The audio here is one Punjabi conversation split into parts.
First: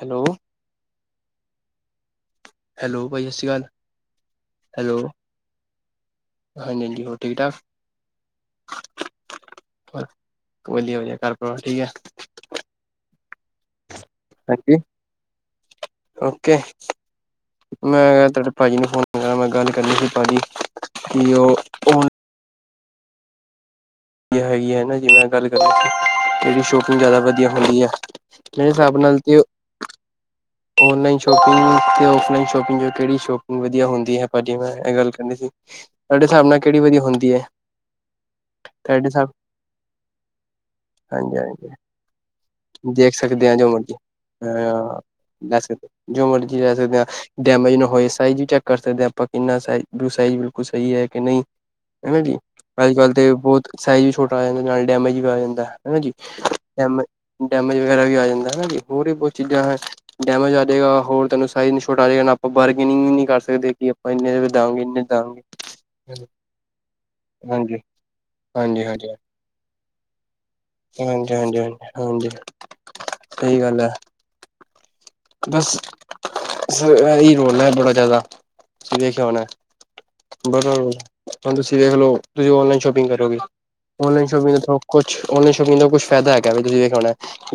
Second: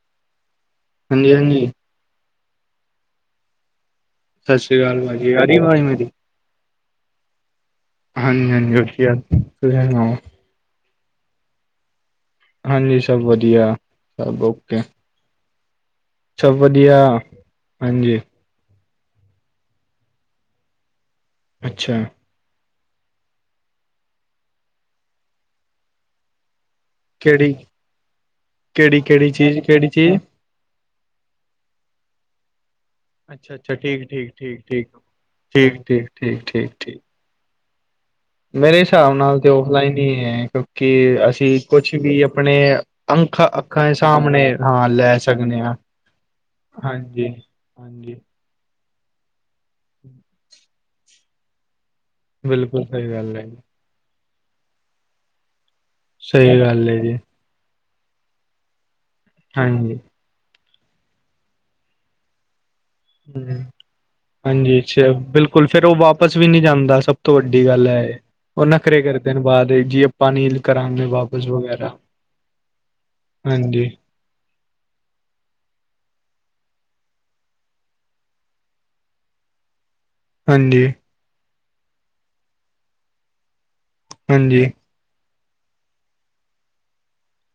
ਹੈਲੋ ਹਾਂਜੀ ਹਾਂਜੀ। ਹੈਲੋ ਭਾਜੀ ਸਤਿ ਸ਼੍ਰੀ ਅਕਾਲ। ਸਤਿ ਸ਼੍ਰੀ ਹੈਲੋ ਅਕਾਲ ਭਾਜੀ ਆ ਰਹੀ ਆਵਾਜ਼ ਮੇਰੀ ਹਾਂਜੀ ਹਾਂਜੀ ਹੋਰ ਠੀਕ ਠਾਕ ਹਾਂਜੀ ਹਾਂਜੀ ਉੱਠ ਗਿਆ ਤੁਸੀਂ ਸੁਣਾਓ ਕੋਲੀ ਵਾਲੀ ਘਰ ਪਰੌਂਠੀ ਹੈ। ਹਾਂਜੀ ਸਭ ਵਧੀਆ ਸਭ ਹਾਂਜੀ ਓਕੇ ਓਕੇ ਸਭ ਵਧੀਆ ਹਾਂਜੀ ਮੈਂ ਤੁਹਾਡੇ ਭਾਜੀ ਨੂੰ ਫੋਨ ਮੈਂ ਉਨਾ ਗੱਲ ਕਰਨੀ ਸੀ ਭਾਜੀ ਕਿ ਉਹ ਅੱਛਾ [unintelligible] ਹੈਗੀ ਹੈ ਹੈਗੀ ਨਾ ਜਿਵੇ ਮੈਂ ਗੱਲ ਕਰਾਂ ਸੀ ਜਿਹੜੀ ਸ਼ੋ ਜ਼ਿਆਦਾ ਵਧੀਆ ਕਿਹੜੀ ਹੁੰਦੀ ਆ, ਮੇਰੇ ਹਿਸਾਬ ਕਿਹੜੀ ਨਾਲ ਕਿਹੜੀ ਤੇ ਚੀਜ਼ ਕਿਹੜੀ ਚੀਜ਼ ਔਨਲਾਈਨ ਸ਼ੋਪਿੰਗ ਤੇ ਔਫਲਾਈਨ ਸ਼ੋਪਿੰਗ ਜੋ ਕਿਹੜੀ ਅੱਛਾ ਸ਼ੋਪਿੰਗ ਅੱਛਾ ਵਧੀਆ ਠੀਕ ਹੁੰਦੀ ਹੈ? ਠੀਕ ਭਾਜੀ ਠੀਕ ਮੈਂ ਠੀਕ ਇਹ ਗੱਲ ਕਰਨੀ ਸੀ, ਠੀਕ ਠੀਕ ਤੁਹਾਡੇ ਠੀਕ ਹਿਸਾਬ ਨਾਲ ਠੀਕ ਕਿਹੜੀ ਠੀਕ ਵਧੀਆ ਹੁੰਦੀ ਐ? ਮੇਰੇ ਹਿਸਾਬ ਨਾਲ ਤੇ ਆਫਲਾਈਨ ਹੀ ਹੈ, ਕਿਉਂਕਿ ਹਾਂਜੀ ਅਸੀਂ ਹਾਂਜੀ ਕੁਛ ਵੀ ਆਪਣੇ ਦੇਖ ਅੰਖਾਂ ਸਕਦੇ ਹਾਂ ਜੋ ਅੱਖਾਂ ਦੇ ਮਰਜੀ ਸਾਹਮਣੇ ਹਾਂ ਅ ਲੈ ਲੈ ਹਾਂ ਸਕਦੇ ਜੋ ਮਰਜੀ ਲੈ ਸਕਦੇ ਹਾਂ ਹਾਂਜੀ ਡੈਮੇਜ ਨਾ ਹੋਏ ਹਾਂਜੀ ਸਾਈਜ਼ ਵੀ ਚੈੱਕ ਕਰ ਸਕਦੇ ਹਾਂ, ਆਪਾਂ ਕਿੰਨਾ ਸਈਜ਼ ਬਿਲਕੁਲ ਸਹੀ ਹੈ ਕਿ ਨਹੀਂ। ਹਨਾ ਜੀ? ਬਿਲਕੁਲ ਅੱਜ ਸਹੀ ਕੱਲ੍ਹ ਤੇ ਗੱਲ ਹੈ ਜੀ ਬਹੁਤ- ਸਾਈਜ਼ ਵੀ ਛੋਟਾ ਆ ਜਾਂਦਾ, ਨਾਲ ਡੈਮੇਜ ਵੀ ਆ ਜਾਂਦਾ ਹੈਨਾ ਜੀ? ਸਹੀ ਗੱਲ ਹੈ ਡੈਮੇ ਜੀ ਡੈਮੇਜ ਵਗੈਰਾ ਵੀ ਆ ਜਾਂਦਾ ਹਨਾ ਜੀ? ਹੋਰ ਵੀ ਬਹੁਤ ਚੀਜ਼ਾਂ ਹੈ ਹਾਂਜੀ ਡੈਮੇਜ ਆ ਜਾਏਗਾ, ਹੋਰ ਤੁਹਾਨੂੰ ਸਈਜ ਨਹੀਂ ਛੋਟਾ ਆ ਜਾਏਗਾ ਨਾ ਬਾਰਗੇਨਿੰਗ ਨਹੀਂ ਕਰ ਹ ਸਕਦੇ ਕਿ ਆਪਾਂ ਇੰਨੇ ਦੇ ਹਾਂਜੀ, ਦਾਂਗੇ ਇੰਨੇ ਅੱਛਾ ਦਾਂਗੇ ਬਿਲਕੁਲ ਫੇਰ ਉਹ ਵਾਪਸ ਵੀ ਨਹੀਂ ਜਾਂਦਾ, ਸਭ ਤੋਂ ਵੱਡੀ ਹਾਂਜੀ ਗੱਲ ਹੈਏ ਉਹ ਹਾਂਜੀ ਨੱਖਰੇ ਹਾਂਜੀ ਕਰਦੇ ਬਾਅਦ ਜੀ ਪਾ ਨਲ ਕਰਾਂਗੇ ਹਾਂਜੀ ਹਾਂਜੀ ਵਾਪਸ ਹਾਂਜੀ ਵਗੈਰਾ ਹਾਂਜੀ ਸਹੀ ਗੱਲ ਹਾਂਜੀ। ਹੈ ਬਸ ਇਹੀ ਰੋਲ ਬੜਾ ਜਿਆਦਾ ਤੁਸੀਂ ਦੇਖਿਆ ਹੋਨਾ? ਬ ਹ ਹਾਂਜੀ ਤੁਸੀਂ ਦੇਖ ਲ ਤੁਸੀਂ ਔਨਲਾਈਨ ਸ਼ੋਪਿੰਗ ਕਰੋਗੇ ਔਨਲਾਈਨ ਹਾਂਜੀ ਸ਼ੋਪਿੰਗ ਕੁਛ ਔਲਾਈਨ ਸ਼ੋਪਿੰਗ ਕੁਝ ਫਾਇਦਾ ਹੈਗਾ ਵੀ ਤੁਸੀਂ ਦੇਖਣਾ,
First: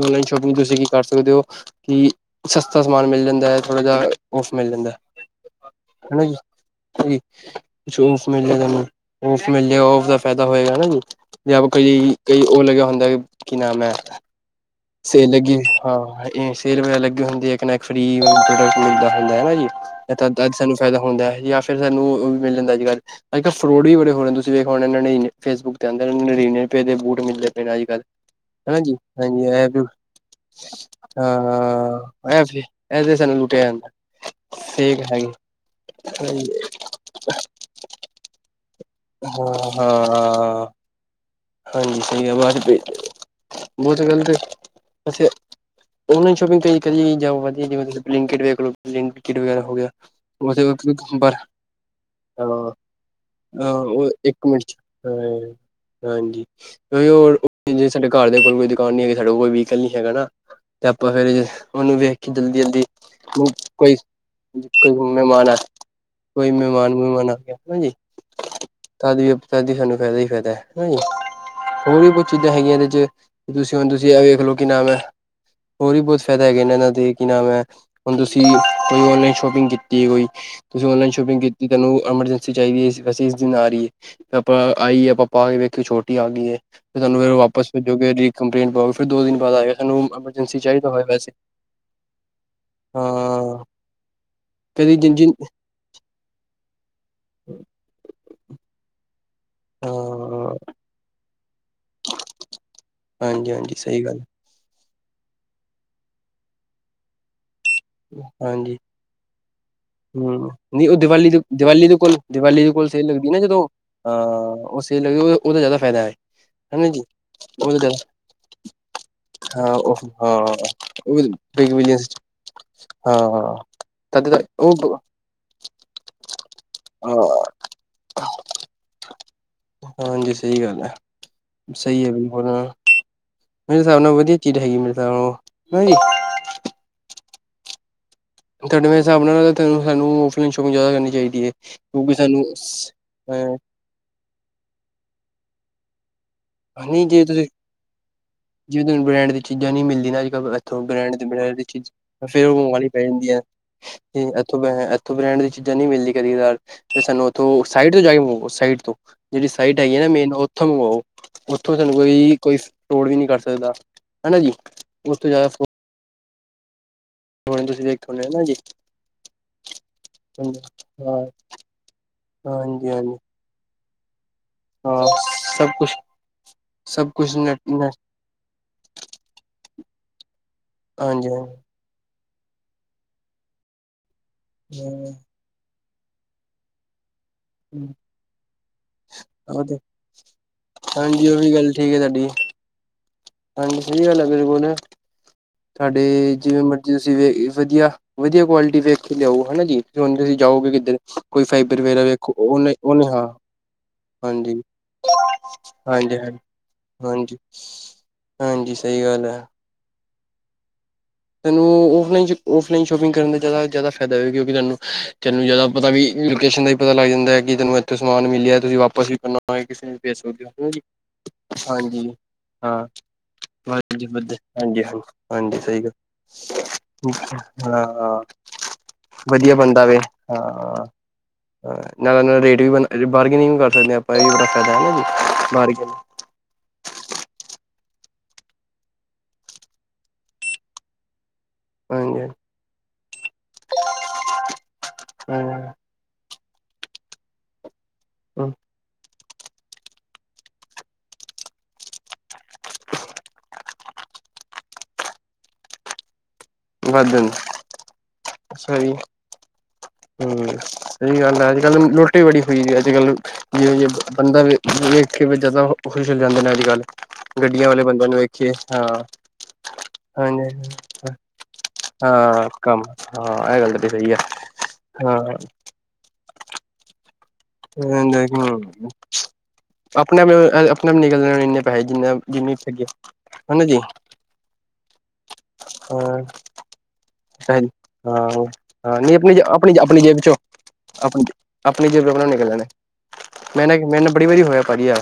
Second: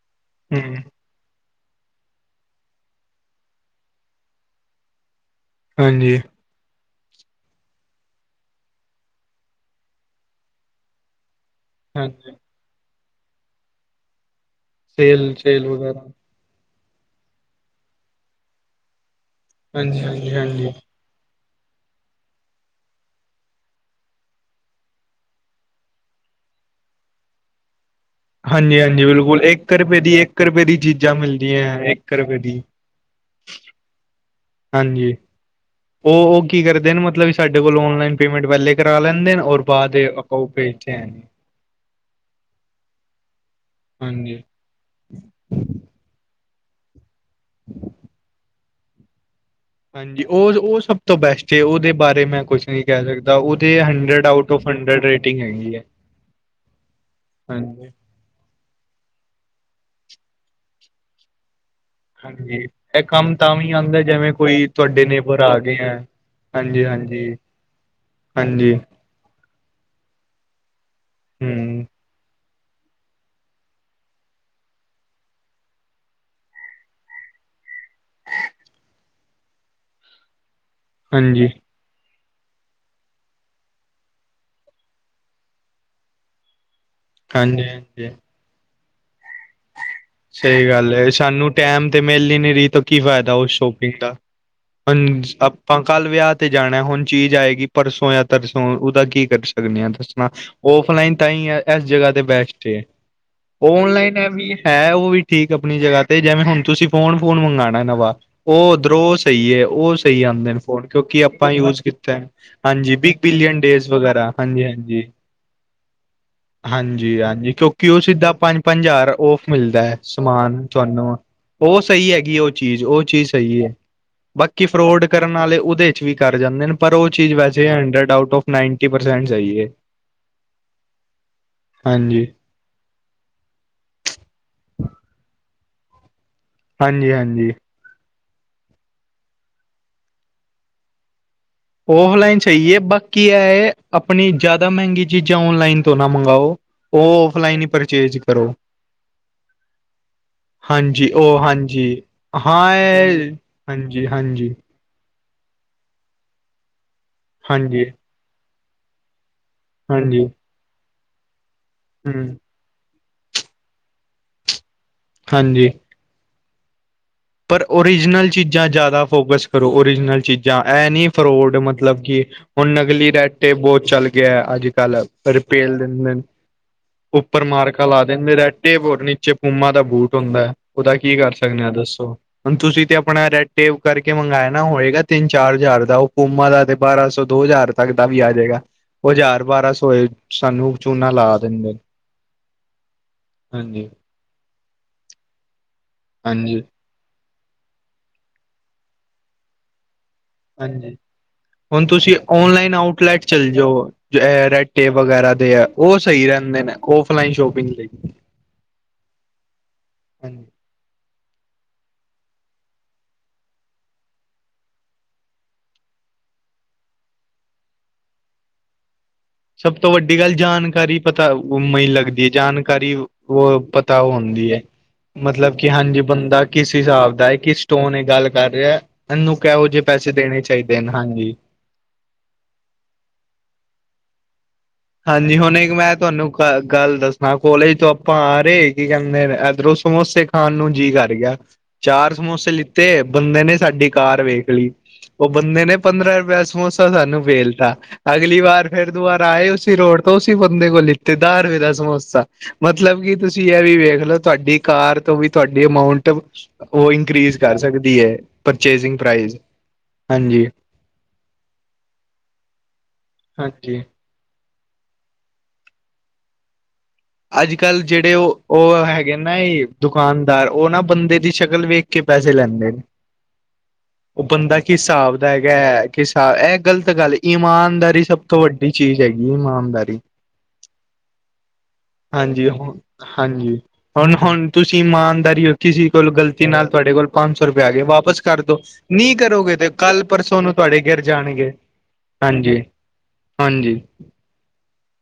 ਆਨਲਾਈਨ ਸ਼ੋਪਿੰਗ ਹਮ ਤੁਸੀਂ ਕੀ ਕਰ ਸਕਦੇ ਹੋ ਕਿ ਸਸਤਾ ਸਮਾਨ ਮਿਲ ਜਾਂਦਾ ਹੈ, ਥੋੜਾ ਜਾ ਔਫ ਮਿਲ ਜਾਂਦਾ, ਹਾਂਜੀ ਹਨਾ ਜੀ? ਓਫ ਮਿਲਗਾ ਓਫ ਮਿਲੇਗਾ ਓਫ ਦਾ ਫਾਇਦਾ ਹੋਏਗਾ ਨ ਜੀ? ਜਾਂ ਕਈ ਹਾਂਜੀ ਕਈ ਉਹ ਲੱਗਿਆ ਹੁੰਦਾ, ਕੀ ਨਾਮ ਐ? ਸੇਲ ਲੱਗੀ ਹਾਂ, ਸੇਲ ਵਗੈਰਾ ਲੱਗੀ ਹੁੰਦੀ ਇਕ ਨਾਲ ਇਕ ਫਰੀ [inaudible] ਦਾ ਜੀ ਹਾਂਜੀ ਤਾਂ ਹਾਂਜੀ ਅੱਜ ਹਾਂਜੀ ਸਾਨੂੰ ਫ਼ਾਇਦਾ ਹੁੰਦਾ ਹੈ, ਜਾਂ ਫਿਰ ਸਾਨੂੰ ਵੀ ਮਿਲ ਜਾਂਦਾ ਅੱਜ ਕੱਲ੍ਹ! ਅੱਜ ਕੱਲ੍ਹ ਫਰੋਡ ਵੀ ਬੜੇ ਹੋ ਰ ਨੇ ਤੁਸੀਂ ਦੇਖ ਹੋ ਨੜੀਨਵੇ ਫੇਸਬੁੱਕ ਤੇ ਆਉਂਦੇ ਨੇ ਨੜਿਨਵੇ ਰੁਪਏ ਦੇ ਬੂਟ ਮਿਲਦੇ ਪਏ ਅੱਜ- ਕੱਲ੍ਹ! ਹਾਂਜੀ- ਹਾਂਜੀ! ਬਿਲਕੁਲ ਇੱਕ ਰੁਪਏ ਦੀ, ਇੱਕ ਰੁਪਏ ਦੀ ਚੀਜ਼ਾਂ ਮਿਲਦੀਆਂ ਹੈ, ਇੱਕ ਰੁਪਏ ਦੀ, ਐ ਤੇ ਸਾਨੂੰ ਲੁੱਟਿਆ ਜਾਂਦਾ। ਠੀਕ ਹਾਂਜੀ, ਹੈਗੀ ਉਹ ਕੀ ਕਰਦੇ ਨੇ ਮਤਲਬ ਵੀ ਸਾਡੇ ਕੋਲ ਔਨਲਾਈਨ ਪੇਮੈਂਟ ਪਹਿਲੇ ਕਰਾ ਲੈਂਦੇ ਨੇ, ਹਾਂ ਔਰ ਬਾਅਦ ਚ ਅਕਾਊ ਹਾਂ ਭੇਜਦੇ ਆ। ਹਾਂਜੀ, ਸਹੀ ਆਵਾਜ਼ ਭ ਬਹੁਤ ਗਲਤ ਹਾਂਜੀ ਗਲ ਏ। ਔਨਲਾਈਨ ਸ਼ੋਪਿੰਗ ਕਰੀ ਜਾ ਵੀਆ ਬਲਿੰਕਿਟ ਵੇਖਲੋ ਬਲਿੰਕਿਟ ਵਗੈਰਾ ਹੋ ਗਿਆ ਹਾਂਜੀ! ਉਹ ਉਹਦੇ ਉਹ ਸਭ ਤੋਂ ਬਾਰ ਬੈਸਟ ਏ, ਉਹਦੇ ਬਾਰੇ ਮੈਂ ਕੁਛ ਹਾਂ ਨਹੀਂ ਕਹਿ ਸਕਦਾ, ਉਹਦੇ ਉਹ ਹੰਡਰਡ ਇੱਕ ਆਊਟ ਟੁ ਮਿੰਟ ਚ ਹੰਡਰਡ ਰੇਟਿੰਗ ਹਾਂ ਹੈਗੀ ਐ। ਹਾਂਜੀ, ਉ ਹੋਰ ਜ ਸਾਡੇ! ਘਰ ਦੇ ਕੋਲ ਕੋਈ ਦੁਕਾਨ ਨੀ ਹੈਗੀ, ਸਾਡੇ ਕੋਈ ਵੀਹੀਕਲ ਨੀ ਹੈਗਾ ਨਾ ਤੇ ਆਪਾਂ ਫੇਰ ਉਹਨੂੰ ਵੇਖ ਕੇ ਜਲਦੀ- ਹਾਂਜੀ ਜਲਦੀ ਇਹ ਕੰਮ ਤਾਂ ਵੀ ਕੋਈ- ਆਉਂਦਾ ਜਿਵੇਂ ਕੋਈ ਤੁਹਾਡੇ ਨੇਬਰ ਮਹਮਾਣ ਆ ਗਏ ਹੈ। ਕੋਈ ਹਾਂਜੀ ਹਾਂਜੀ ਮਹਿਮਾਨ-ਵਹਿਮਾਨ ਆ ਗਿਆ ਹਨਾ ਜੀ? ਹਾਂਜੀ! ਤਦੀ -ਤਦੀ ਸਾਨੂੰ ਫਾਇਦਾ ਹੀ ਫਾਇਦਾ ਹੈ। ਜੀ! ਹਮ ਹੋਰ ਵੀ ਕੁਛ ਚੀਜ਼ਾਂ ਹੈਗੀਆਂ, ਇਹਦੇ ਚ ਤੁਸੀਂ ਹੁਣ ਤੁਸੀਂ ਇਹ ਵੇਖ ਲੋ ਕੀ ਨਾਮ ਹੈ? ਹੋਰ ਵੀ ਬਹੁਤ ਫਾਇਦਾ ਹੈਗਾ, ਇਹਨਾਂ ਦੇ ਕੀ ਨਾ ਐ? ਹੁਣ ਤੁਸੀਂ ਕੋਈ ਔਨਲਾਈਨ ਸ਼ੋਪਿੰਗ ਕੀਤੀ ਹੈ ਕੋਈ ਤੁਸੀਂ ਔਨਲਾਈਨ ਸ਼ੋਪਿੰਗ ਹਾਂਜੀ ਕੀਤੀ, ਤੈਨੂੰ ਐਮਰਜੈਂਸੀ ਚਾਹੀਦੀ ਹੈ, ਵੈੇਸੇ ਇਸ ਦਿਨ ਆਹੀ ਹੈ, ਆਪਾਂ ਆਈਏ ਆਪਾਂ ਪਾ ਕੇ ਵੇਖ ਕੇ ਛੋਟੀ ਆ ਗਈ ਹੈ, ਫਿਰ ਤਾਨੂ ਫਿਰ ਹਾਂਜੀ ਵਾਪਸ ਹਾਂਜੀ ਭੇਜੋਗੇ, ਰੀਕੰਪਲੇਂਟ ਪਾਉਓ, ਫਿਰ ਦੋ ਦਿਨ ਬਾਅਦ ਆਏਗਾ ਸਾਨੂੰ ਐਮਰਜੈਂਸੀ ਸਹੀ ਚਾਹੀਦਾ ਗੱਲ ਹੋਇਆ ਹੈ, ਵੈਸੇ ਸਾਨੂੰ ਟੈਮ ਤੇ ਮਿਲ ਹੀ ਨੀ ਰਹੀ ਤਾਂ ਕੀ ਫਾਇਦਾ ਉਸ ਹਾਂ ਸ਼ੋਪਿੰਗ ਦਾ ਕਦੀ ਜਿਨ-ਜਿਨ ਪਾਂ ਕੱਲ ਵੇਆ ਤੇ ਜਾਣਾ, ਹੁਣ ਚੀਜ਼ ਆਏਗੀ ਪਰਸੋਂ ਯਾ ਤਰਸੋਂ, ਉਦਾ ਕੀ ਕਰ ਸ [unintelligible] ਦੱਸਣਾ, ਹਾਂ ਔਫਲਾਈਨ ਤਾਂਈ ੲੈ ੲੈਸ ਜਗ੍ਹਾ ਤੇ ਬੈਸ਼ਟ ਏ! ਹਾਂਜੀ ਹਾਂਜੀ ਸਹੀ ਓਨਲਾਈਨ ਗੱਲ ੲੈਵੀ ਹੈ, ਓ ਵੀ ਠੀਕ ਅਪਣੀ ਜਗ੍ਹਾ ਤੇ, ਜੈਵੇਂ ਹੁਣ ਤੁਸੀਂ ਫੋਨ-ਫੂਨ ਮੰਗਾਣਾ ਨਵ ਵਾ, ਓ ਹਾਂਜੀ ਓਧਰੋਂ ਸਈ ੲੈ, ਓ ਸਈ ਹਮ ਆਦੇ ਨੇ ਨਹੀਂ ਫੋਨ ਉਹ ਕਿਉਂਕਿ ਦੀਵਾਲੀ ਦੇ ਆਪਾਂ ਯੂਸ ਦੀਵਾਲੀ ਦੇ ਕੋਲ ਕੀਤਾ। ਦੀਵਾਲੀ ਦੇ ਕੋਲ ਹਾਂਜੀ, ਸੇਲ ਬਿਗ ਲੱਗਦੀ ਨਾ ਬਿਲੀਅਨ ਡੇਜ਼ ਵਗੈਰਾ, ਹਾਂਜੀ -ਹਾਂਜੀ। ਓਦਾ ਜਾਦਾ ਫੈਦਾ। ਹਾਂਜੀ-ਆਂਜੀ, ਕਿਉਂਕਿ ਓ ਸਿੱਧਾ ਪੰਜ-ਪੰਜ ਜਾਰ ਔਫ ਹਾਂ ਮਿਲਦਾ ੲੈ, ਉਹ ਹਾਂ ਸਮਾਨ ਤਵਾਨੂੰ ਉਹ ਬਿਗ ਓ ਬਿਲੀਅਨ ਸਈ ਹੈਗੀ ਏ, ਓ ਚੀਜ਼, ਓ ਚੀਜ਼ ਹਾਂ ਸਹੀ ੲੈ। ਤਦ ਤੱਕ ਬਾਕੀ ਉਹ ਫਰੋਡ ਕਰਨ ਵਾਲੇ ਉਦੇ 'ਚ ਵੀ ਕੱਰ ਜਾਂਦੇ ਨੇ, ਪਰ ਓ ਚੀਜ਼ ਹਾਂ ਵੈਸੇ hundred out of ninety percent ਸਈ ਏ। ਹਾਂਜੀ, ਸਈ ਗੱਲ ੲੈ, ਸਈ ਏ। ਹਾਂਜੀ [unintelligible] ਮੇਰੇ ਸਾਬ ਨਾਲ ਵਧੀਆ ਚੀਜ਼ ਹੈਗੀ, ਮੇਰੇ ਸਾਬ ਨਾਲ [unintelligible] ਹਾਂਜੀ-ਹਾਂਜੀ। ਤਵਾਡਵੇ ਸਾਬ ਨਾਲ ਤਾਨੂੰ-ਸਾਨੂੰ ਔਫਲਾਈਨ ਸ਼ੋਪਿੰਗ ਜ਼ਾਦਾ ਕਰਨੀ ਚਾਦੀ ਏ। ਔਫਲਾਈਨ ਸਈ ਏ, ਬਾਕੀ ੲੈ, ਆਪਣੀ ਜਾਆਦਾ ਮੈਗੀ ਚੀਜ਼ਾਂ ਔਨਲਾਈਨ ਤੋਂ ਨਾ ਮਗਾਓ। ਓ, ਔਫਲਾਈਨ ਈ ਪਰਚੇਜ ਕਰੋ। ਜਿਵੇਂ ਤਾਨੂੰ ਬ੍ਰੈਂਡ ਦੀ ਚੀਜ਼ਾਂ ਨੀ ਮਿਲਦੀ ਨਾ ਅੱਜ-ਕੱਲ, ਇੱਥੋਂ ਹਾਂਜੀ ਬ੍ਰੈਂਡ ਦੇ ਉਹ ਬ੍ਰੈਂਡ ਦੀ ਚੀਜ਼ ਫੇਰ ਓ ਮਗਵਾਣੀ ਪੈ ਜਾਂਦੀਆਂ। ਹਾਂਜੀ-ਹਾਂਜੀ। ਥੋ ਬ੍ਰੈਂਡ ਦੀ ਚੀਜ਼ਾਂ ਨੀ ਮਿਲਦੀ ਕਦੀ-ਕਦਾਰ ਤੇ ਸਾਨੂੰ ਉੱਥੋਂ ਹਾਂਜੀ ਸਾਈਡ ਤੇ ਜਾਕੇ ਸਾਈਟ ਤੋਂ! ਜੇੜੀ ਸਾਈਡ ਹੈਗੀ ੲੈ ਨਾ, ਹਾਂਜੀ ਮੇਨ ਉਥੋਂ ਮਗਵਾਓ! ਉੱਥੋਂ ਸਾਨੂੰ ਹੂੰ ਕੋਈ-ਕੋਈ ਫਰੋਡ ਵੀ ਨੀ ਕੱਰ ਸਕਦਾ, ਹਨਾ ਜੀ! ਉਸਤੋਂ ਜਾਦਾ ਫ ਹਾਂਜੀ ਪਰ ਤੁਸੀਂ ਵੇਖੇ ਹੋਣੇ ਓਰੀਜਨਲ ਹਨਾ ਜੀ ਚੀਜ਼ਾਂ ਜ਼ਾਦਾ ਫੋਕਸ ਕਰੋ। ਓਰੀਜਨਲ ਚੀਜ਼ਾਂ ੲੈ, ਨੀ ਹਾਂ ਫਰੋਡ ਮਤਲਬ ਕਿ। ਹੁਣ ਹਾਂਜੀ ਨਗਲੀ ਹਾਂਜੀ ਰਾਟੇਬੋ ਚੱਲ ਗਿਆ ਅੱਜ। ਹਾਂ ਪੈਲਵ ਸਭ ਰਿਪੇਲ ਕੁਛ ਦਿੰਦੇ ਨੇ, ਸਭ ਕੁਛ ਉੱਪਰ ਨੈਟ ਮਾਰਕਾ ਨੈਟ ਲਾ ਦਿੰਦੇ ਰੈ ਏ ਵੋਟ ਨੀਚੇ ਪੂਮਾ ਦਾ ਬੂਟ ਹੁੰਦਾ, ਓਦਾ ਕੀ ਹਾਂਜੀ ਕੱਰ ਸਕਣੇ ਆ ਦੱਸੋ। ਹੁਣ ਤੁਸੀਂ ਤੇ ਆਪਣਾ ਰੈ ਟੇਪ ਕੱਰਕੇ ਮੰਗਾਆ ਨਾ, ਹੋਏਗਾ ਤਿੰਨ-ਚਾਰ ਜ਼ਾਰ ਦਾ ਓ ਪੂਮਾ ਦਾ ਤੇ। ਬਾਰਾਂ ਸੌ ਦੋ ਜ਼ਾਰ ਤੱਕ ਦਾ ਵੀ ਆ ਜੇਗਾ। ਹੋਜ਼ਾਰ-ਬਾਰਾਂ ਹਾਂਜੀ ਸੌਏ ਸਾਨੂੰ ਚੂਨਾ ਹਾਂਜੀ ਲਾ ਉਹ ਵੀ ਗੱਲ ਦਿੰਦੇ। ਠੀਕ ਹੈ ਤੁਹਾਡੀ ਹਾਂਜੀ ਸਈ, ਗੱਲ ਆ, ਮੇਰੇ ਕੋਲ ਨਾ ਸਾਡੀ ਹਾਂਜੀ ਜਿਵੇਂ ਮਿ ਤੁਸੀਂ ਵੀ ਵਧੀਆ-ਵਧੀਆ ਕਵਾਲਟੀ ਵੇਖ ਕੇ ਲੇਆਓ, ਹਨਾ ਜੀ ਹਣ ਤੁਸੀ? ਹਾਂਜੀ, ਹੁਣ ਤੁਸੀਂ ਉਹਨੇ ਓਨਲਾਈਨ ਉਹਨੇ ਆਊਟਲੈਟ ਹਾਂ ਚੱਲ ਜਾਓ, ਜੋ ੲੈ-ੲੈ ਹਾਂਜੀ ਰੈਟ ਟੇ ਵਗੈਰਾ ਦੇ ਅ ਓ ਹਾਂਜੀ ਸਈ ਹਾਂਜੀ ਰੈੰਦੇ ਨੇ ਔਫਲਾਈਨ ਹਾਂਜੀ ਸ਼ੋਪਿੰਗ ਲਈ। ਹਾਂਜੀ ਸਈ ਗੱਲ ੲੈ। ਹਾਂਜੀ, ਤੇਨੂੰ ਔਫਲਾਈਨ ਸ਼, ਔਫਲਾਈਨ ਸ਼ੋਪਿੰਗ ਕਰਨ ਦਾ ਜ਼ਾਦਾ-ਜ਼ਾਦਾ ਫਾਦਾ ਕਿਉਂਕਿ ਤਾਨੂੰ-ਤਾਨੂੰ ਜ਼ਾਦਾ ਪਤਾ ਵੀ ਲੋਕੇਸ਼ਨ ਪਤਾ ਲੱਗਦਾ ਕਿ ਤੈਨੂੰ ਇੱਥੋਂ ਸਮਾਨ ਮਿਲੇਆ, ਤੁਸੀਂ ਵਾਪਸ ਵੀ ਕਰਨਾ। ਹੋਏ ਸਭ ਕਿਸੇ ਤੋਂ ਨੂੰ ਵੱਡੀ ਭੇਜ ਗੱਲ, ਸਕਦੇ ਹੋ ਹਨਾ ਜੀ ਜਾਣਕਾਰੀ ਪਤਾ ਵ ਮਈ ਹਾਂਜੀ ਲੱਗਦੀ ਹੈ, ਹਾਂ ਜਾਣਕਾਰੀ ਵ ਪ ਤਾਂ ਹਾਂਜੀ ੳ ਵਧ ਹੁੰਦੀ ਐ, ਹਾਂਜੀ ਹਾਂਜੀ ਮਤਲਬ ਕਿ ਸਹੀ ਹਾਂਜੀ। ਬੰਦਾ ਕਿਸ ਗੱਲ ਹਿਸਾਬ ਦਾ ਏ। ਕਿਸ ਹਾਂ ਸਟੋਨ ਏ ਹਾਂ ਗੱਲ ਕਰ ਰੇਐ। ਏਨੂੰ ਵਧੀਆ ਕੈਹੋ ਜੇ ਪੈਸੇ ਦੇਣੇ ਚਾਈਦੇ ਨ, ਹਾਂਜੀ। ਨਾਲ-ਨਾਲ ਰੇਟ ਵੀ ਬਨ ਬਾਰਗੇਨਿੰਗ ਵੀ ਕਰ ਸਕਦੇ ਆਂ ਹਾਂਜੀ ਹੁਣ ਇੱਕ ਅਪਾ। ਮੈਂ [unintelligible] ਤੁਹਾਨੂੰ ਗੱਲ ਦੱਸਣਾ ਕੋਲੇਜ ਤੋਂ ਆਪਾਂ ਆ ਰਹੇ, ਕੀ ਕੈੰਦੇ ਏਧਰੋਂ ਸਮੋਸੇ ਖਾਣ ਨੂੰ ਜੀ ਕੱਰ ਗੇਆ। ਚਾਰ ਹਾਂਜੀ ਸਮੋਸੇ ਲਿੱਤੇ, ਬੰਦੇ ਨੇ ਸਾਡੀ ਕਾਰ ਵੇਖ ਲੀ, ਓ ਬੰਦੇ ਨੇ ਹਾਂ ਪੰਦਰਾਂ ਰੁਪਏ ਸਮੋਸਾ ਸਾਨੂੰ ਵੇਲਤਾ, ਅਗਲੀ ਵਾਰ ਫੇਰ ਦੁਬਾਰ ਆਏ ਉਸ। ਫਿ ਰੋੜ ਤੋਂ ਉਸੀ ਬੰਦੇ ਕੋਲ ਲਿੱਤੇ, ਦਾਰ ਰਪਏ ਦਾ ਸਮੋਸਾ। ਮਤਲਬ ਕਿ ਤੁਸੀਂ ਇਹ ਵੀ ਵੇਖ ਲੋ ਤੁਹਾਡੀ ਕਾਰ ਤੋਂ ਵੀ ਤੁਹਾਡੀ ਅਮਾਊਂਟ। ਉਹ ਵਧਣ ਇਨਕਰੀਜ਼ ਕਰ ਸਕਦੀ ਹੈ। Purchasing price. ਹਾਂਜੀ ਹਾਂ, ਸਹੀ ਗੱਲ ਹੈ ਅੱਜ ਕੱਲ ਲੁੱਟ ਬੜੀ ਹੋ ਅੱਜ ਕੱਲ ਹਾਂਜੀ ਜਿ। ਬੰਦਾ ਵ ਵੇਖ ਕੇ ਜਦਾ ਖੁਸ਼ ਹੋ ਜਾਂਦੇ ਨੇ ਅੱਜ ਕੱਲ੍ਹ। ਅੱਜ ਗੱਡੀਆਂ ਕੱਲ ਵਾਲੇ ਬੰਦਿਆਂ ਜਿਹੜੇ ਨੂੰ ਉਹ ਵੇਖੀਏ ਹਾਂ ਉਹ ਹੈਗੇ ਨਾ ਇਹ ਦੁਕਾਨਦਾਰ ਉਹ ਹਾਂਜੀ ਨਾ ਬੰਦੇ ਦੀ ਸ਼ਕਲ ਵੇਖ। ਕੇ ਪੈਸੇ ਹਾਂ ਲੈਂਦੇ ਨੇ ਕੰਮ ਹਾਂ ਇਹ ਗੱਲ ਤਾਂ ਸਹੀ ਆ ਉਹ ਬੰਦਾ ਕੀ ਹਿਸਾਬ ਹਾਂ ਦਾ ਹੈਗਾ। ਕਿਸ ਇਹ ਗ਼ਲਤ ਗੱਲ ਇਮਾਨਦਾਰੀ ਸਭ ਤੋਂ ਹਮ ਵੱਡੀ ਚੀਜ਼ ਹੈਗੀ ਇਮਾਨਦਾਰੀ। ਆਪਣੇ ਆਪ ਇਹ ਆਪਣੇ ਆਪ ਨਿਕਲ ਜਾਣੇ ਨੇ। ਹਾਂਜੀ -ਹਾਂਜੀ ਜੀ ਹੁਣ ਹੁਣ ਤੁਸੀਂ ਇਮਾਨਦਾਰੀ ਰਖੀ ਸੀ ਤੋ ਹਾਂ ਗ਼ਲਤੀ ਨਾਲ ਤੁਹਾਡੇ ਕੋਲੋ। ਪੰਜ ਸੌ ਹਾਂ ਰੁਪਇਆ ਆਗੇ ਵਾਪਸ ਕਰਦੋ ਹਾਂ ਨੀ ਨਹੀਂ ਆਪਣੀ ਕਰੋਗੇ ਤੇ ਆਪਣੀ ਆਪਣੀ ਕੱਲ ਜੇਬ ਚੋਂ ਪਰਸੋਂ ਨੂੰ ਤੁਹਾਡੇ ਗਿਰ ਆਪਣੀ ਜਾਣਗੇ ਆਪਣੀ ਜੇਬ ਆਪਣਾ ਹਾਂਜੀ। ਨਿਕਲ ਜੀ ਲੈਣੇ ਮੈਂ ਨਾ ਹਾਂਜੀ। ਮੇਰੇ ਨਾਲ ਬੜੀ ਵਾਰੀ ਹੋਇਆ ਭਾਜੀ ਆ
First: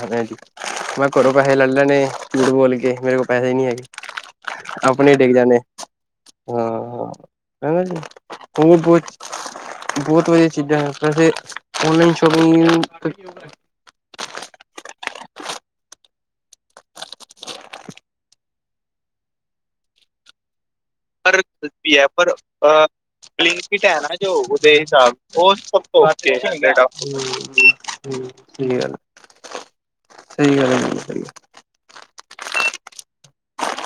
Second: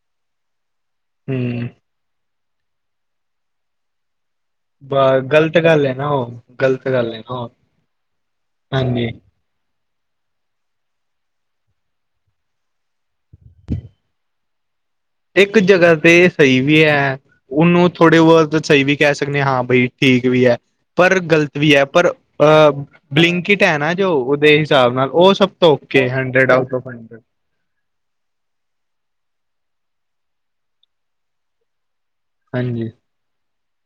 ਮੈਂ ਘਰੋਂ ਪੈਸੇ ਲੈ ਹਮ ਲੈਣੇ। ਝੂਠ ਬੋਲ ਕੇ ਮੇਰੇ ਕੋਲ ਪੈਸੇ ਹੀ ਨਹੀਂ ਹੈਗੇ। ਬ ਆਪਣੇ ਡਿੱਗ ਗ਼ਲਤ ਜਾਣੇ ਗੱਲ ਹੈ ਨਾ ਉਹ, ਗ਼ਲਤ ਗੱਲ ਹੈ ਨਾ ਉਹ। ਹੈਨਾ ਜੀ, ਹੁਣ ਬਹੁਤ ਹਾਂਜੀ ਬਹੁਤ ਵਧੀਆ ਚੀਜ਼ਾਂ ਹੈ ਵੈਸੇ ਔਨਲਾਈਨ। ਕਵਮੀਨ [inaudible] ਇੱਕ ਜਗ੍ਹਾ ਤੇ ਸਹੀ ਵੀ ਹੈ। ਉਹਨੂੰ ਥੋੜ੍ਹੇ ਬਹੁਤ ਸਹੀ ਵੀ ਕਹਿ ਸਕਦੇ ਹ ਹਾਂ ਬਾਈ ਠੀਕ ਵੀ ਹੈ। ਪਰ ਗ਼ਲਤ ਵੀ ਹੈ ਪਰ ਅ ਬਲਿੰਕਟ ਹੈ ਨਾ ਜੋ ਉਹਦੇ ਹਿਸਾਬ ਨਾਲ ਉਹ ਸਭ ਤੋਂ। Hundred out of hundred. ਸਹੀ ਗੱਲ ਹੈਜੀ। ਹਾਂਜੀ।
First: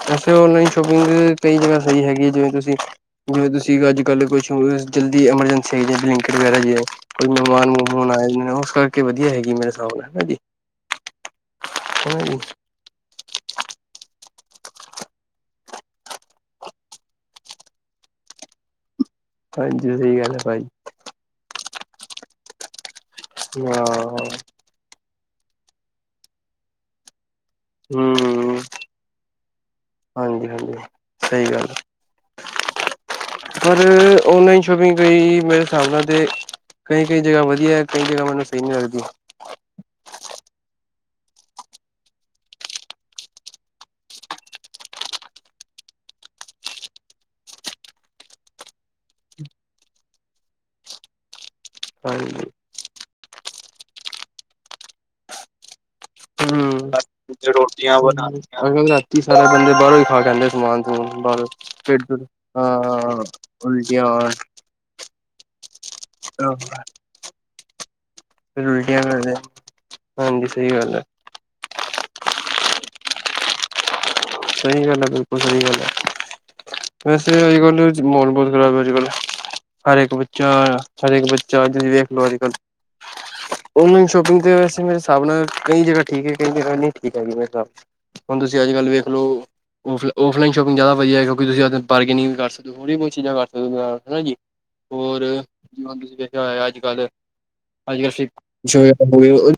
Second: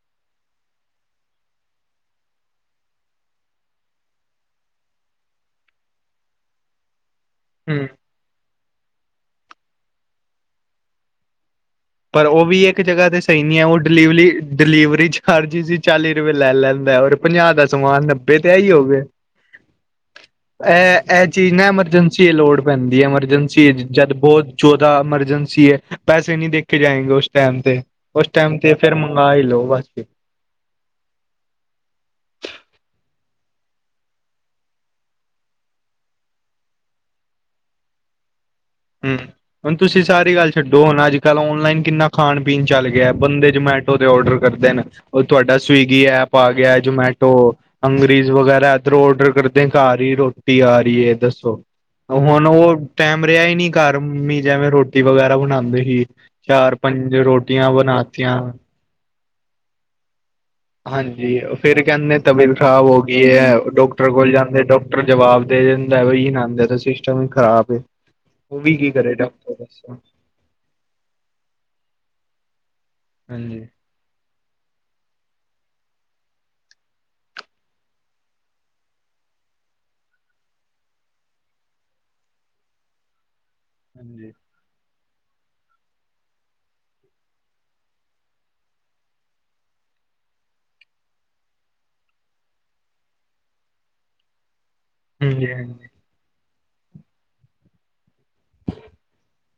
ਵੈਸੇ ਔਨਲਾਈਨ ਸ਼ੋਪਿੰਗ ਕਈ ਜਗ੍ਹਾ ਸਹੀ ਹੈਗੀ ਹੈਜਿਵੇਂ ਤੁਸੀਂ। ਜਿਵੇਂ ਤੁਸੀਂ ਅੱਜ ਕੱਲ ਕੁਛ ਜਲਦੀ ਐਮਰਜੈਂਸੀ ਹੈਗੀ ਬਲੈਂਕਟ ਵਗੈਰਾ ਹੈਗੀ ਹੈ। ਕੋਈ ਮਹਿਮਾਨ ਹੂੰ ਮੁਮਾਨ ਆਏ ਉਸ ਕਰਕੇ ਵਧੀਆ ਹੈਗੀ ਮੇਰੇ ਹਿਸਾਬ ਨਾਲ ਹੈ ਜੀ। ਹਨਾ ਪਰ ਜੀ ਉਹ ਵੀ ਇੱਕ। ਇੱਕ ਜਗ੍ਹਾ ਤੇ ਸਹੀ ਨਹੀਂ ਹੈ। ਉਹ ਡਿਲੀਵਲੀ ਡਿਲੀਵਰੀ ਚਾਰਜ ਸੀ ਚਾਲੀ ਰੁਪਏ ਲੈ ਲੈਂਦਾ ਔਰ। ਪੰਜਾਹ ਦਾ ਸਮਾਨ ਨੱਬੇ ਤੇ ਆ ਹੀ ਹੋ ਗਏ। ਹਾਂਜੀ ਸਹੀ ਗੱਲ ਹੈ ਭਾਜੀ। ਇਹ ਇਹ ਚੀਜ਼ ਨਾ ਐਮਰਜੈਂਸੀ ਵਿਚ ਲੋੜ ਪੈਂਦੀ ਹੈ ਐਮਰਜੈਂਸੀ ਹਾਂ ਜਦ ਬਹੁਤ। ਚੌਦਾਂ ਐਮਰਜੈਂਸੀ ਹੈ ਪੈਸੇ ਨਹੀਂ ਦੇਖ ਕੇ ਜਾਏਂਗੇ ਉਸ ਟਾਈਮ। ਤੇ ਉਸ ਟਾਈਮ ਹਮ ਤੇ ਫੇਰ ਮੰਗਵਾ ਹੀ ਲੋ ਬਸ ਹਾਂਜੀ -ਹਾਂਜੀ ਸਹੀ ਗੱਲ। ਪਰ ਔਨਲਾਈਨ ਸ਼ਾਪਿੰਗ ਗਈ ਮੇਰੇ ਹਿਸਾਬ ਨਾਲ ਤੇ। ਕਈ ਕਈ ਜਗ੍ਹਾ ਵਧੀਆ ਕਈ ਜਗ਼੍ਹਾ ਮਤਲਬ ਸਹੀ ਨੀ ਲਗਦੀ। ਹੂੰ ਹੁਣ ਤੁਸੀਂ ਸਾਰੀ ਗੱਲ ਛੱਡੋ ਹੁਣ ਅੱਜ ਕੱਲ ਓਨਲਾਈਨ ਕਿੰਨਾ ਖਾਣ ਪੀਣ ਚੱਲ ਗਿਆ ਬੰਦੇ ਜਮੈਟੋ। [inaudible] ਔਡਰ ਕਰਦੇ ਨੇ ਉਹ ਤੁਹਾਡਾ ਸਵੀਗੀ ਐਪ ਆ ਗਿਆ ਜਮੈਟੋ। ਹੰਗਰੀਜ ਵਗੈਰਾ ਇਧਰੋਂ ਔਡਰ ਕਰਦੇ ਘਾਰ ਹੀ ਰੋਟੀ ਆ ਰਹੀ ਹੈ ਦੱਸੋ। ਹੁਣ ਹਾਂਜੀ ਉਹ ਟੈਮ ਰਿਹਾ ਹੀ ਨਹੀਂ ਘਰ ਮੰਮੀ ਜਿਵੇਂ ਰੋਟੀ ਵਗੈਰਾ ਬਣਾਉਂਦੇ ਸੀ। ਚਾਰ ਹਮ ਪੰਜ ਰੋਟੀਆਂ ਬਣਾਤੀਆਂ। ਅਗਰ [inaudible] ਸਾਰੇ ਬੰਦੇ ਬਾਹਰੋਂ ਹੀ ਖਾ ਕਹਿੰਦੇ [inaudible] ਹਾਂਜੀ ਫਿਰ ਕਹਿੰਦੇ ਤਬੀਅਤ ਖ਼ਰਾਬ ਹੋ ਗਈ ਹਾਂ ਏ ਐ ਉਲਟੀਆਂ ਡੋਕਟਰ ਕੋਲ ਜਾਂਦੇ ਡੋਕਟਰ ਜਵਾਬ। ਦੇ ਦਿੰਦੈ ਬਈ ਇਹਨਾਂ ਦਾ ਫਿਰ ਸਿਸਟਮ ਹੀ ਖ਼ਰਾਬ ਵੇ ਉਹ ਵੀ ਕੀ ਉਲਟੀਆਂ ਕਰੇ ਕਰਦੇ ਡਾਕਟਰ ਦਸ। ਹਾਂਜੀ ਸਹੀ ਗੱਲ ਹੈ। ਹਾਂਜੀ [inaudible] ਸਹੀ ਗੱਲ ਹੈ, ਬਿਲਕੁਲ ਸਹੀ ਗੱਲ ਹੈ। ਵੈਸੇ ਅਜ ਕੱਲ ਵਿਚ, ਮਾਹੋਲ ਬਹੁਤ ਖ਼ਰਾਬ ਹੈ ਅੱਜ ਕਲ ਹਰ ਇੱਕ ਬੱਚਾ, ਹਰ ਇੱਕ ਬੱਚਾ [inaudible] ਵੇਖ ਲਓ ਅੱਜ ਕੱਲ ਔਨਲਾਈਨ ਹਾਂਜੀ ਸ਼ੋਪਿੰਗ ਤੇ ਵੈਸੇ [inaudible] ਹਿਸਾਬ ਨਾਲ ਕਈ ਜਗ੍ਹਾ ਠੀਕ ਹੈ, ਕਈ ਜਗ੍ਹਾ ਨਹੀਂ ਠੀਕ ਹੈਗੀ, ਮੇਰੇ ਹਿਸਾਬ [inaudible] ਹੁਣ ਤੁਸੀਂ ਅੱਜ ਕੱਲ੍ਹ ਵੇਖ ਲੋ ਔਫਲ-ਔਫਲਾਈਨ, ਸ਼ੋਪਿੰਗ ਜਿਆਦਾ ਵਧੀਆ ਹੈ ਕਿਉਂਕ ਤੁਸੀਂ ਬਾਰਗੇਨਿੰਗ ਵੀ ਕਰ [inaudible] ਸਕਦੇ ਹੋ, ਥੌੜ੍ਹੀ ਬਹੁ ਚੀਜ਼ ਕਰ ਸਕਦੇ ਕਿਓ ਜੀ ਹੋਰ, ਹਾਂਜੀ-ਹਾਂਜੀ, ਜਿ ਹੁਣ ਤੁਸੀਂ ਦੇਖਿਆ ਹੋਇਆ ਅੱਜ ਕੱਲ੍ਹ, ਅੱਜ ਕੱਲ [inaudible]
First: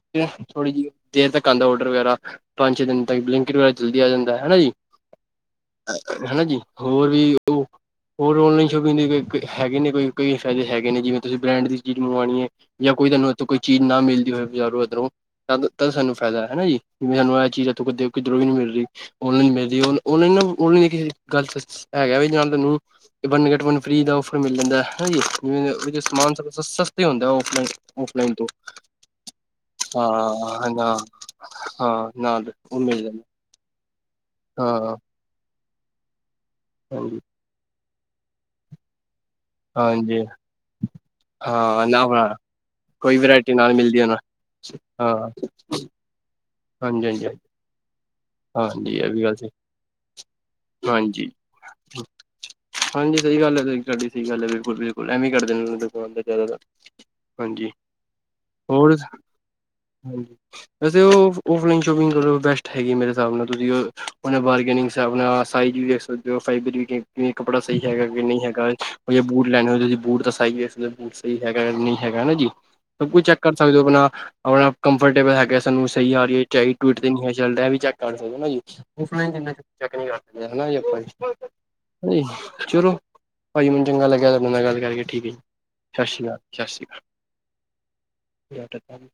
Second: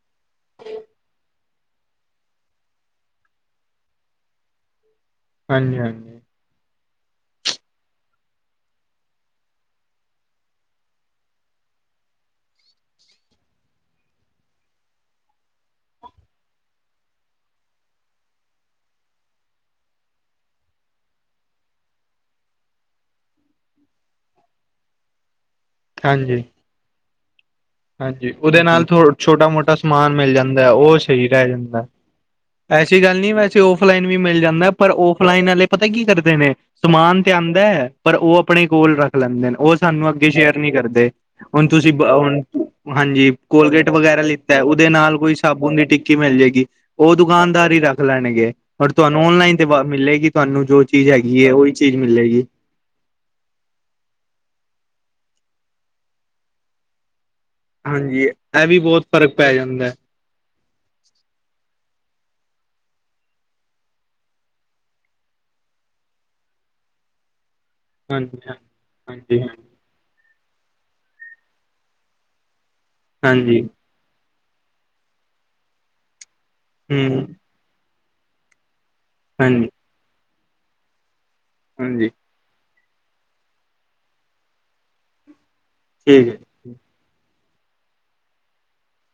[unintelligible] ਥੋੜੀ ਜਿ, ਦੇਰ ਤੱਕ ਆਂਦਾ ਓਡਰ ਵਗੈਰਾ ਪੰਜ ਛੇ ਦਿਨ ਤੱਕ, ਬਲਿੰਕੀਟ ਵਗੈਰਾ 'ਚ ਜਲਦੀ ਆ ਜਾਂਦਾ, ਹਨਾ ਜੀ ਹਾਂਜੀ-ਹਾਂਜੀ, ਹਾਂਜੀ। ਹਨਾ ਜੀ, ਹੋਰ ਵੀ ਉਹ ਹੋਰ ਔਨਲਾਈਨ ਸ਼ੋਪਿੰਗ ਕੋਈ ਹੈਗੇ ਨੇ, ਕਈ- ਕਈ ਫਾਇਦੇ ਹੈਗੇ ਨੇ, ਜਿਵੇਂ ਤੁਸੀਂ ਬ੍ਰੈਂਡ ਦੀ ਚੀਜ਼ ਮੰਗਵਾਉਣੀ ਏ ਜਾਂ ਕੋਈ ਤੈਨੂੰ ਇੱਥੋਂ ਕੋਈ ਚੀਜ਼ ਨਾ ਮਿਲਦੀ ਹੋਏ, ਬਜਾਰੋਂ ਉੱਧਰੋਂ ਤਦ-ਤਦ ਸਾਨੂੰ ਫਾਇਦਾ ਹੈ ਹਨਾ ਜੀ, ਜਿਵੇਂ ਸਾਨੂੰ ਇਹ ਚੀਜ਼, ਇੱਥ ਕਿਧ-ਕਿੱਧਰੋਂ ਵੀ ਨੀ ਮਿਲ ਰਹੀ ਔਨਲਾਈਨ ਮਿਲ ਰ, ਔ-ਔਨਲਾਈਨ ਨਾ [inaudible] [unintelligible] ਗੱਲ ਸ ਹੈਗਾ ਬੀ, ਚਾਲ ਤੁੈਨੂੰ ਵਨ ਗੈਟ ਵਨ ਫਰੀ ਦਾ ਔਫਰ ਮਿਲ ਜਾਂਦਾ ਜੀ, ਹੈਨਾ ਜੀ, ਹਾਂਜੀ ਸਮਾਨ ਹਾਂਜੀ ਸ-ਸਸਤੇ ਹੁੰਦਾ, ਓਫਲਾਈਨ ਹਾਂਜੀ, ਉਹਦੇ ਨਾਲ ਥੋੜ ਛੋਟਾ- ਮੋਟਾ ਸਮਾਨ ਮਿਲ ਜਾਂਦਾ ਹੈ, ਹਾਂ ਨਾ ਉਹ ਸ਼ਹੀ ਰਹਿ ਜਾਂਦੈ। ਹਾਂ, ਨਾਲ ਉਹ ਐਸੀ ਮਿਲ ਗੱਲ ਜਾਂਦਾ ਨੀ [unintelligible] ਸੇ ਔਫਲਾਈਨ ਵੀ ਮਿਲ ਜਾਂਦਾ, ਪਰ ਹਾਂ ਔਫਲਾਈਨ ਵਾਲੇ ਪਤਾ ਕੀ ਕਰਦੇ ਨੇ, ਹਾਂਜੀ ਸਮਾਨ ਤੇ ਆਉਂਦਾ ਪਰ ਉਹ ਆਪਣੇ ਕੋਲ ਰੱਖ ਲੈਂਦੇ ਨੇ, ਉਹ ਸਾਨੂੰ ਹਾਂਜੀ ਅੱਗੇ ਸ਼ੇਅਰ ਨਹੀਂ ਕਰਦੇ, ਹੁਣ ਹਾਂ ਤੁਸੀਂ ਬ ਨਾ ਹੁ ਕੋਈ ਹਾਂਜੀ, ਵਰਾਇਟੀ ਨਾਲ ਕੋਲਗੇਟ ਮਿਲਦੀ ਹੈ ਨਾ ਵਗੈਰਾ ਲਿੱਤਾ, ਉਹਦੇ ਨਾਲ ਹਾਂ ਕੋਈ ਸਾਬੁਣ ਦੀ ਟਿੱਕੀ ਮਿਲ ਜਏਗੀ। ਹਾਂਜੀ ਉਹ, ਹਾਂਜੀ ਦੁਕਾਨਦਾਰ ਹੀ ਰੱਖ ਲੈਣਗੇ। ਪਰ ਹਾਂਜੀ ਇਹ ਵੀ ਤੁਹਾਨੂੰ ਗੱਲ ਸਹੀ ਔਨਲਾਈਨ ਤੇ ਮਿਲੇਗੀ ਤੁਹਾਨੂੰ, ਜੋ ਚੀਜ਼ ਹਾਂਜੀ ਹੈਗੀ ਹੈ, ਉਹੀ ਚੀਜ਼ ਮਿਲੇਗੀ। ਹਾਂਜੀ ਸਹੀ ਗੱਲ ਹੈ ਤਾਡੀ, ਸਹੀ ਗੱਲ ਹੈ ਬਿਲਕੁਲ- ਬਿਲਕੁਲ, ਐਵੇਂ ਕਰਦੇ ਨੇ ਦੁਕਾਨ ਦਾ ਜ਼ਿਆਦਾ ਤਰ ਹਾਂਜੀ, ਇਹ ਵੀ ਹੋਰ ਬਹੁਤ ਫ਼ਰਕ ਪੈ ਜਾਂਦਾ। [inaudible] ਵੈਸੇ ਉਹ ਔਫਲਾਈਨ ਸ਼ੋਪਿੰਗ ਕਰੋ, ਬੈਸਟ ਹੈਗੀ ਮੇਰੇ ਤੁਸੀਂ ਉਨ੍ਹਾਂ ਬਾਰਗੇਨਿੰਗ ਸਾਬ ਨਾਲ, ਸਾਇਜ਼ ਵਿ ਵੇਖ ਸਕ [inaudible] ਕਿ ਕੱਪੜਾ ਸਹੀ ਹੈ ਕਿ ਹਾਂਜੀ ਨਹੀਂ ਹੈਗਾ 'ਚ, ਉਰ ਜੇ ਹਾਂਜੀ ਹਾਂਜੀ ਬੂਟ ਲੈਣੇ ਹੋਏ, ਤੁਸੀਂ ਬੂਟ ਤਾਂ ਸਾਈਜ਼ ਵਿ ਵੇਖ ਸਕਦੇ ਸਹੀ ਹੈਗਾ ਨਹੀਂ ਹੈਗਾ ਹਨਾ ਜੀ, ਸਭ ਕੁਝ ਚੈੱਕ ਕਰ ਹਾਂਜੀ ਸਕਦੇ ਹੋ ਆਪਣਾ ਆਪਣਾ ਕੰਫਰਟੇਬਲ ਹੈਗਾ, ਸਾਨੂੰ ਸਹੀ ਆ ਰਹੀ 'ਚ [unintelligible] ਹਾਂਜੀ ਹੂੰ ਰਿਹਾ ਵੀ, ਚੈੱਕ ਕਰ ਸਕਦੇ ਹੋ ਹੈਨਾ ਜੀ। ਔਫਲਾਈਨ 'ਚ ਇਨ੍ਹਾਂ ਹਾਂਜੀ ਚੈੱਕ ਨੀ ਕਰ ਸਕਦੇ, ਹਾਂਜੀ ਚਲੌ ਭਾਅ ਜੀ, ਮੈਨ ਚੰਗਾ ਲਗਿਆਂ ਤਾਡੇ ਨਾਲ ਗੱਲ ਕਰਕੇ, ਠੀਕ ਹੈ ਜੀ ਸਤਿ ਸ਼੍ਰੀ ਠੀਕ ਹੈ ਅਕਾਲ। ਸਸ਼ਰੀ ਕਾਲ।